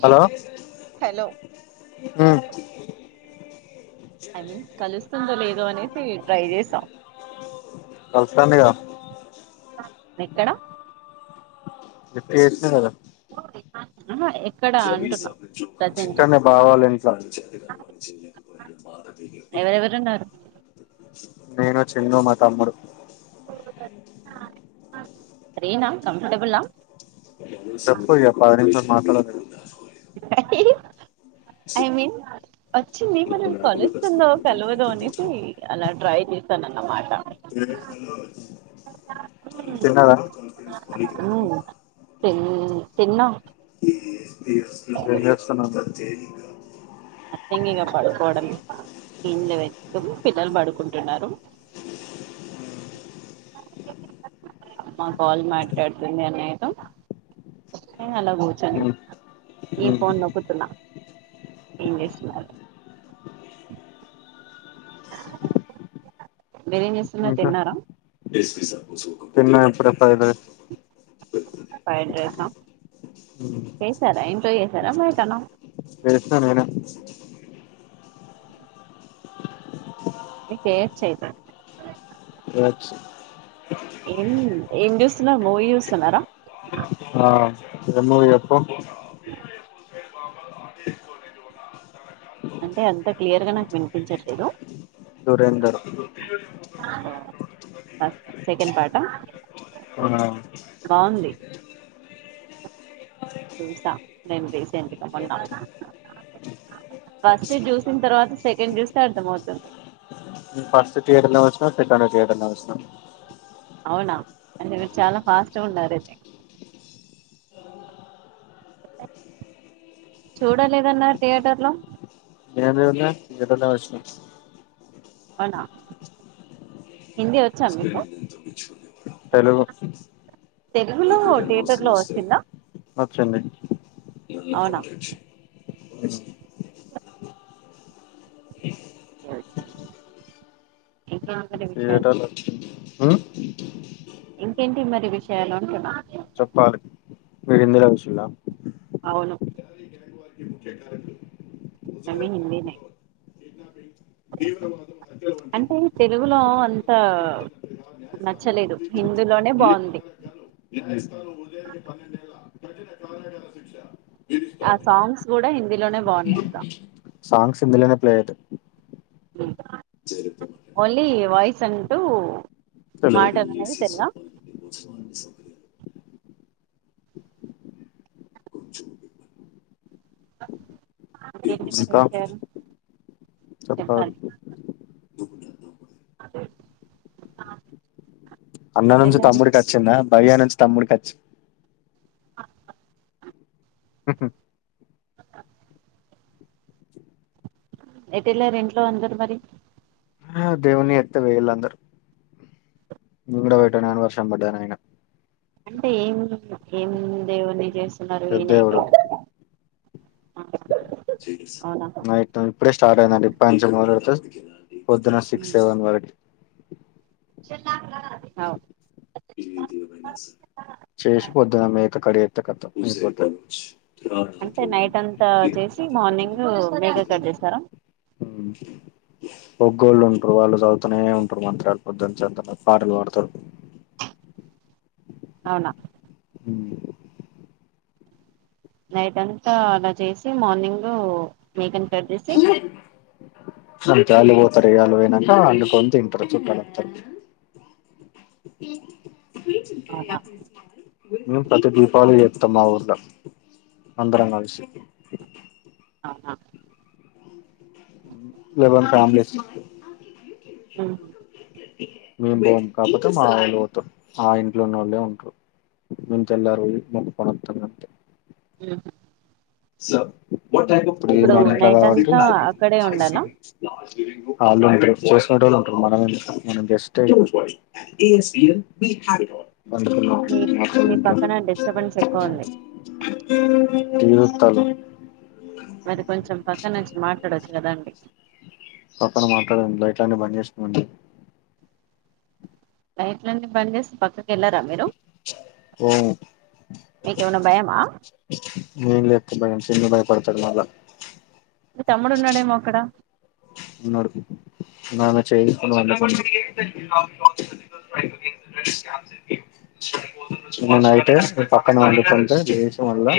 Hello hello I mean కలుస్తుందో లేదో అనేసి ట్రై చేస కలుస్తమిగ ఎక్కడ [unintelligible] ఆహా ఎక్కడ అంటున్నా ప్రజెంట్ బావ వల్ల ఇంట్లో ఎవరెవరున్నారు నేను చిన్నూ మా తమ్ముడు ఫ్రీన కంఫర్టబుల [unintelligible] అ ఐ మీన్ వచ్చింది మనం కలుస్తుందో కలవదో అనేసి అలా ట్రై జేసానన్న మాట గణేష్ ముందు పెడతా తిన్నర తిన్ తిన్నా ఏం జేస్తున్నారు నత్తింగ్ ఇగ పడుకోవడమే దిండు వెట్టుకొని పిల్లలు బడుకుంటున్నారు అమ్మ కాల్ మాట్లాడుతుంది అన్నయ్యతో నేన్ అలా కూర్చోని ఉమ్ ఇగ ఉమ్ ఫోన్ నొక్కుతున్నా ఏం జేస్తున్నారు మీరేం చేస్తున్నారు ఇంకా తిన్నారా తిన్నా ఇప్పుడే ఫ్రైడ్ రైస్ ఫ్రైడ్ రైసా చేసారా ఇంట్లో చేసారా బయటన చేసిన నేనే మీకేం చెయ్యతది ఏం ఏం చూస్తున్నారు? మూవీ చూస్తున్నరా ఆ ఏం మూవీ జెప్పు అంటే అంత క్లియర్ గా నాకు వినిపించట్లేదు దురేందర్ ఫస్ట్ సెకెండ్ పార్టా అవునా బావుంది చూసా నేను రీసెంట్గా మొన్న ఫస్ట్ ది జూసిన్ తర్వాత సెకండ్ జూస్తే అర్థం అవుతుంది నేన్ ఫస్ట్ ది థియేటర్ లోనే చూసిన సెకండ్ ది థియేటర్ లోనే చూసిన అవునా అంటే మీరు చాలా ఫాస్ట్గా ఉన్నారయితే చూడలేదన్నారు థియేటర్ లో ఎవరు జూడ్లే థియేటర్ లో చూసిన అవునా హిందీ వచ్చా మీకు తెలుగు తెలుగులో థియేటర్ లో వచ్చిందా అవునా వచ్చింది ఒకే ఇంకా థియేటర్ లో అచ్చింది ఉమ్ ఇంకేంటి మరి విషయాలు అంటున్న చెప్పాలి మీరు హిందీలో చూసిన్లా అవును కాని హిందీ నే తీవ్రవాదం అంటే తెలుగులో అంతా నచ్చలేదు హిందులోనే బాగుంది ఆ సాంగ్స్ కూడా హిందీలోనే బాగున్నాయి కదా సాంగ్స్ హిందీలోనే ప్లే అయితాయి మ్మ్ ఓన్లీ వాయిస్సంటూ తెలుగు మాటలనేది తెలుగా. ఎంటి మరి ఇంకా విషయాలు చెప్పాలి అదే [unintelligible] అన్న నుంచి తమ్ముడికచ్చిందా భయ్యా నుంచి తమ్ముడికచ్చి ఆ [unintelligible] ఎటెళ్ళారు ఇంట్లో అందరు మరి హ దేవుని ఎత్తు పోయిళ్ళు అందరూ నువ్వు కూడా పెట్టు [unintelligible] వర్షం పడ్డది నాయన అంటే ఏం ఏం దేవుని చేస్తున్నారు పెద్ద దేవుడు వినాయకు [unintelligible] ఆ నైట్ ఇప్పుడే స్టార్ట్ అయిందండి ఇప్పన్నుంచి మొదల్డితే పొద్దున సిక్స్ సెవన్ వరకి ఆవ్ చేసిపోద్దున మేక కడిగేత్తే కతమ్ అంటే నైట్ అంతా చేసి మార్నింగ్ మేక కట్ చేస్తారా హుమ్ ఒగ్గోలులుంటారు వాళ్ళు చదుతనే ఉంటారు మంత్రాలు పొద్దన్చంత పాటలు పాడతారు. అవునా నైటన్తా అలా చేసి మార్నింగు మేకని పెట్టేసి. ఆళ్ళు చాలి పోతారు ఇగాళ్లు పోయినాకా అండుకొని తింటారు చుట్టాలోత్తరు. [inaudible] ించ అ అవునా వి [inaudible] మేం ప్రతి దీపావలి జేత్తం మా ఊర్లో అందరం కల్సి. అహా లెవెన్ కామ్లెస్స్ ఉహూ మేం బం కతక, మా ఒళ్ళు పోతురు ఆ ఇంట్లో ఉన్నోళ్లే ఉంటారు. మేం తెల్లారిపోయి మొక్కుకొనోత్తం గంతే ఉహు ఇది ఇప్పుడు మన ఇంట్లో నైట్ కాబట్టి. అంతా అక్కడే ఉండాలా ఆల్లుంటారు, చేసేటోల్లుంటారు, మనమెందుకు నేను [unintelligible] స్ట్. మీ మీ పక్కన డిస్టర్బెన్స్ ఎక్కువ ఉంది [unintelligible] తిరుత్తలే మరి కొంచెం పక్కనోచ్చి మాట్లాడొచ్చు కదాండి పక్కన మాట్లాడడానికి లైట్లన్ని బంద్ చేసుకోండి లైట్లని బంద్ చేస్తే పక్కకేల్లరా మీరు ఓ మీకేమైనా భయమా నేన్ లేప్తే భయం చిన్ను భయపడతాడు మళ్ళా మీ తమ్ముడున్నాడేమో అక్కడ ఉన్నడు నాలా చేయించుకోండ. [unintelligible] [inaudible] ఏమన్న అయితే ని పక్కన పండుకుంటే లేషి మల్ల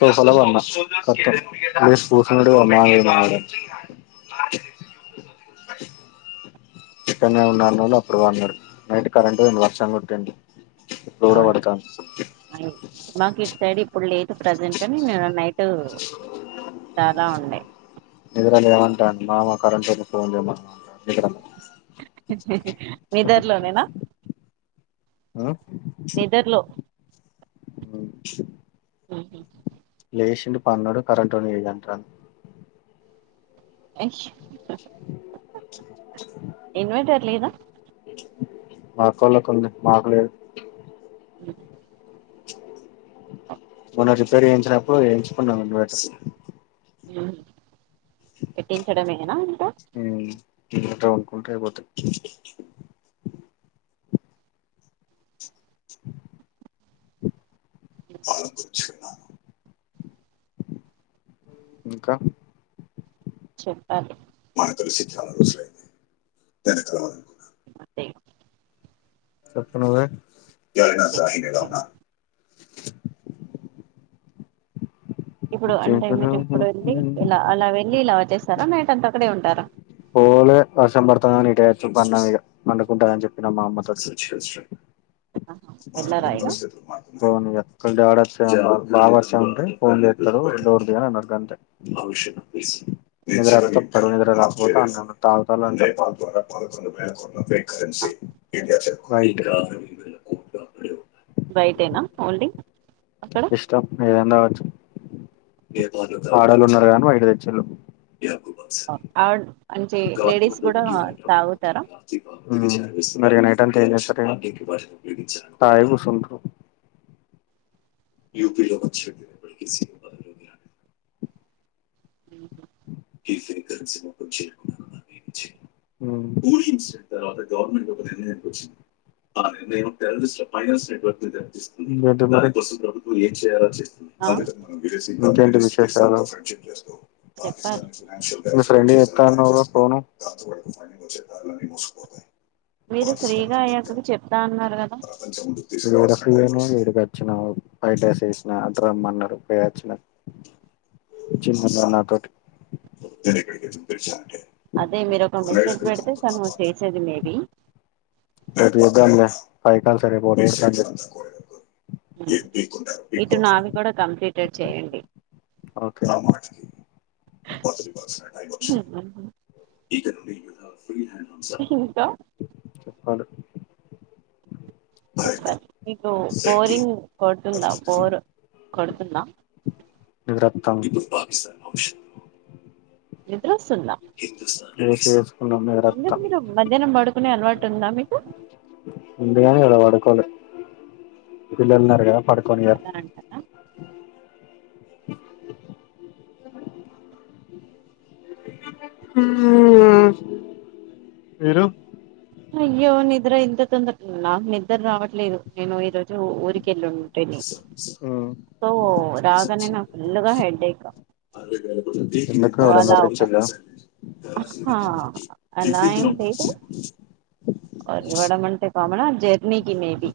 సోఫాల ఉమ్, పన్న ఖతం లేచి కూర్చునుడు మాఆవిడ [unintelligible] అ ఇక్కడ్నే ఉన్నవన్నోళ్ళు అప్పుడు పన్నరు, నైట్ కరెంట్ పోయింది వర్షం గొట్టింది అవునా అయి మాకు ఇటు సైడ్ ఇప్పుడు లేదు ప్రజెంట్ గని నా నైట్ [inaudible] చాలా ఉండాయ్ నిద్దరాక ఏమంటాండు మామ కరెంటోనికి ఫోన్ చేయ్ మామ అంటాండు [unintelligible] నిదర్లో నేనా ఆ అవును ఉమ్ హ్ లేషిండు పన్నడు కరెంటోనికి చెయ్ అంటాడు ఇన్వర్టర్ లేదా మాక్కోళ్లకు ఉంది మాకు లేదు ఉమ్ మొన్న రిపేర్ చేయించిన్నప్పుడు వేయించుకున్నమం ఇన్వర్టర్ ఉమ్ పెట్టించడమేనా ఇంకా ఉమ్ ఇన్వర్టర్ కొన్నుక్కుంటే అయిపోతది [unintelligible] కుచ్చున్నా ఇంకా చెప్పాలి కలిసి చాలా రోజులైంది [unintelligible] అంతె చెప్పు నువ్వే అంతే ఇప్పుడు అంటే మీరిప్పుడు వెళ్ళి ఇలా అలా వెళ్ళి ఇలా వచ్చేస్తారా నైట్ అంతక్కడే ఉంటారా పోలే వర్షం పడతదని ఇటే అచ్చి పన్నం ఇగ, పండుకుంటడని చెప్పిన మా అమ్మతోని ఆహా, వెళ్ళరా ఉమ్ ఇగ పోనిగా ఒకవేళ డాడ్ అత్తె బాగ వర్షం ఉంటే బ ఫోన్ చేత్తడు దోర్ దీ అని అన్నడు గంతే నిదరేదోత్తడి నిదర రాదు [unintelligible] తగుతాల్లంటే [unintelligible] [unintelligible] బయటేనా ఓన్లీ అక్కడ ఇష్టం ఏదన్నా గావచ్చు ఆడోళ్ళు ఉన్నరు గదా అని వైట్ దేచ్చిళ్ళు ఆడ్ అంటే లేడీస్ గూడ తాగుతరా ఉమ్ మరిగ నైట్ అంత ఏం చెత్తరిగా తాగి గుసుంట్రు యూపిపీలో మచ్చషడనే బలక సిీ బదగిరా ఉమ్ ఈ ఫ్రీకరన్సీని చే ఉమ్ ఇంకేంటి మరి ఆ ఇంకేంటి విశేషాలు చెప్పాలి మిస్ ఫ్రెండ్ కి చెత్తాన్నవ్ కదా ఫోను మీరు ఫ్రీగా అయ్యాక చెప్తా అన్నారు కదా [unintelligible] నువ్వ ఏమో ఇటికి వచ్చినవ్ వైట్ డ్రెస్ వేసినా అటు రమ్మన్నారు పేయచ్చిన వచ్చి మాట్లాడనాటక్ అదే మీరు ఒక మెసేజ్ పెడితే తను చేసేది మే బీ [unintelligible] ఇటు నావి కూడా కంప్లీటడ్ చేయండి ఒకే ఆమ ఇంకా చెప్పాలి చెప్ప మీకు బోరింగ్ కొడుతుందా బోర్ కొడుతుందా నిరతం పాకిస్తా ఆప్షన్ నిద్ర ఒస్తుందా రేస్ వేసుకున్నాం ఎందుకు నిద్రత్తాం మీరు మధ్యాహ్నం పడుకునే అలవాట్ టుందా మీకు ఎందుగని ఆడ వడుకోవాలె పిల్లలున్నారుగా పడుకోనియర్ అంటారా మీరు అయ్యో నిద్ర ఇంత తొందుట్లున్నా నాకు నిద్ర రావట్లేదు నేను ఈ రోజు ఊరికెళ్ళుం సో రాగానే నా ఫుల్ గా హెడేక్ ఎందుకు సో ఎవరన్నా అలా నర్ర ఒక ఇచ్చిర్ర ఆ ఫఫ నబర్ అవడమంటే కామనా జర్నీకి మేబి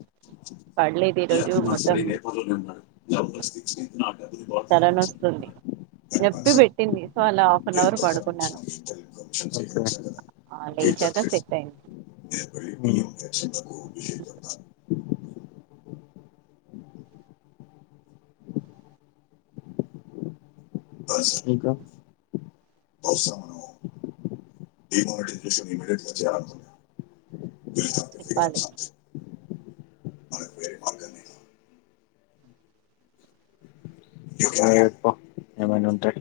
కు మసరపో మ శ తల నొస్తుంది నొప్పి పెట్టింది సో అలా హాఫ్ అన్ అవర్ పడుకున్నాను ఆ లేచాక సెట్ అయ్యింది ఎ ఇంకా డ్ వ చెప్పాలి మ మ నువ్వే ఎప్పు ఏమైన ఉంటె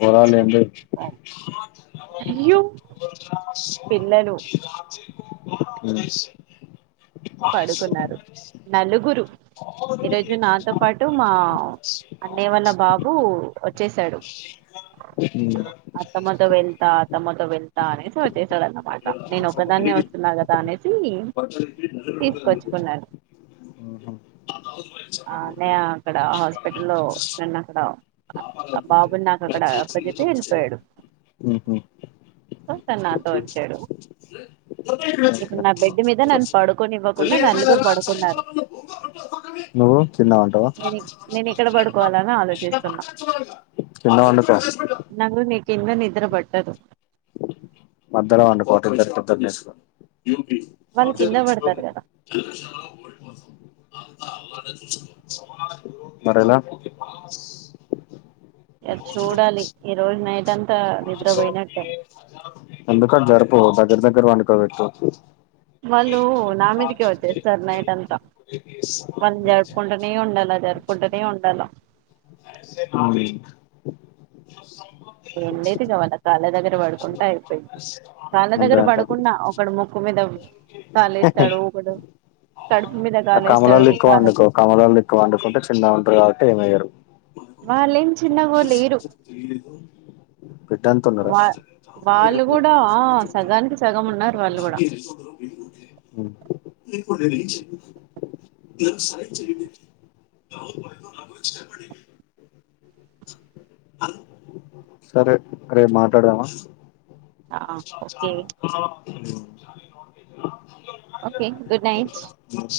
పోరాలేంది ఉ చెప్పాలి. అయ్యో పిల్లలు పడుకున్నారు నలుగురు ఈరోజు నాతో పాటు మా అన్నయ వాళ్ళ బాబు వచ్చేసాడు అత్తమ్మ తో ఉమ్ వెళ్తా అత్తమ్మతో వెళ్తా అనేసి వచ్ వచ్చేశాడన్నమాట నేను ఒక్కదాన్నే వస్తున్నా కదా అనే ప తీసుకొచ్చుకున్నాను అ నే అక్కడ హాస్పిటల్ల్లో నన్నక్కడ వెళ్ళిపోయాడు ఉహు సో తను నాతో వచ్చాడు ఒకే ఇప్పుడు నా బెడ్ మీద నన్ను పడుకోనివ్వకుండా నలుగురు పడుకున్నారు నువ్వు తిన్నా అంటావా నేను ఇక్- నేను ఎక్కడ పడుకోవాలని ఆలోచిస్తున్నా కింద వండుకో నాకు నీ కింద నిద్ర బట్టదు మధ్యల [unintelligible] పెద్దది చేసుకు వాళ్ళు కింద పడతారు కదా [unintelligible] మరేలా అది చూడాలి ఈ రోజు నైట్ అంతా నిద్రపోయినట్టే అందుకని జరపు దగ్గర దగ్గర వండుకోవెట్టొద్దు వాళ్ళు నా మీదికే వచ్చేస్తారు నైట్ అంతా వాల్నీ జరుపుకుంటనే ఉండాల జరుపుకుంటనే ఉండాల హు నేన్ లేపి ఇగ వాళ్ళ కాళ్లదగ్గర్ దగ్గ పడుకుంటా అయిపోయింది కాళ్ళ అంతే దగ్గర అంత పడుకున్నా ఒక ముక్కు ద కాల్ ఏస్తాడు కమల్లలెక్క వండుకో కమలల్లెక్కా వండుకుంటే చిన్న ఉంటారు కాబట్టి ఏమేయ్యరు వాళ్ళేం చిన్నగో లేరు బిడ్డ ఎంత ఉన్నారా వా వాళ్ళు కూడా ఆ సగానికి సగం ఉన్నారు వాళ్ళు కూడా హ్ [unintelligible] సరే రేప్ మాట్లాడదామా ఓకే [unintelligible] ఓకే గుడ్ నైట్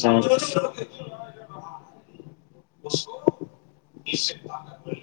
ఆహ్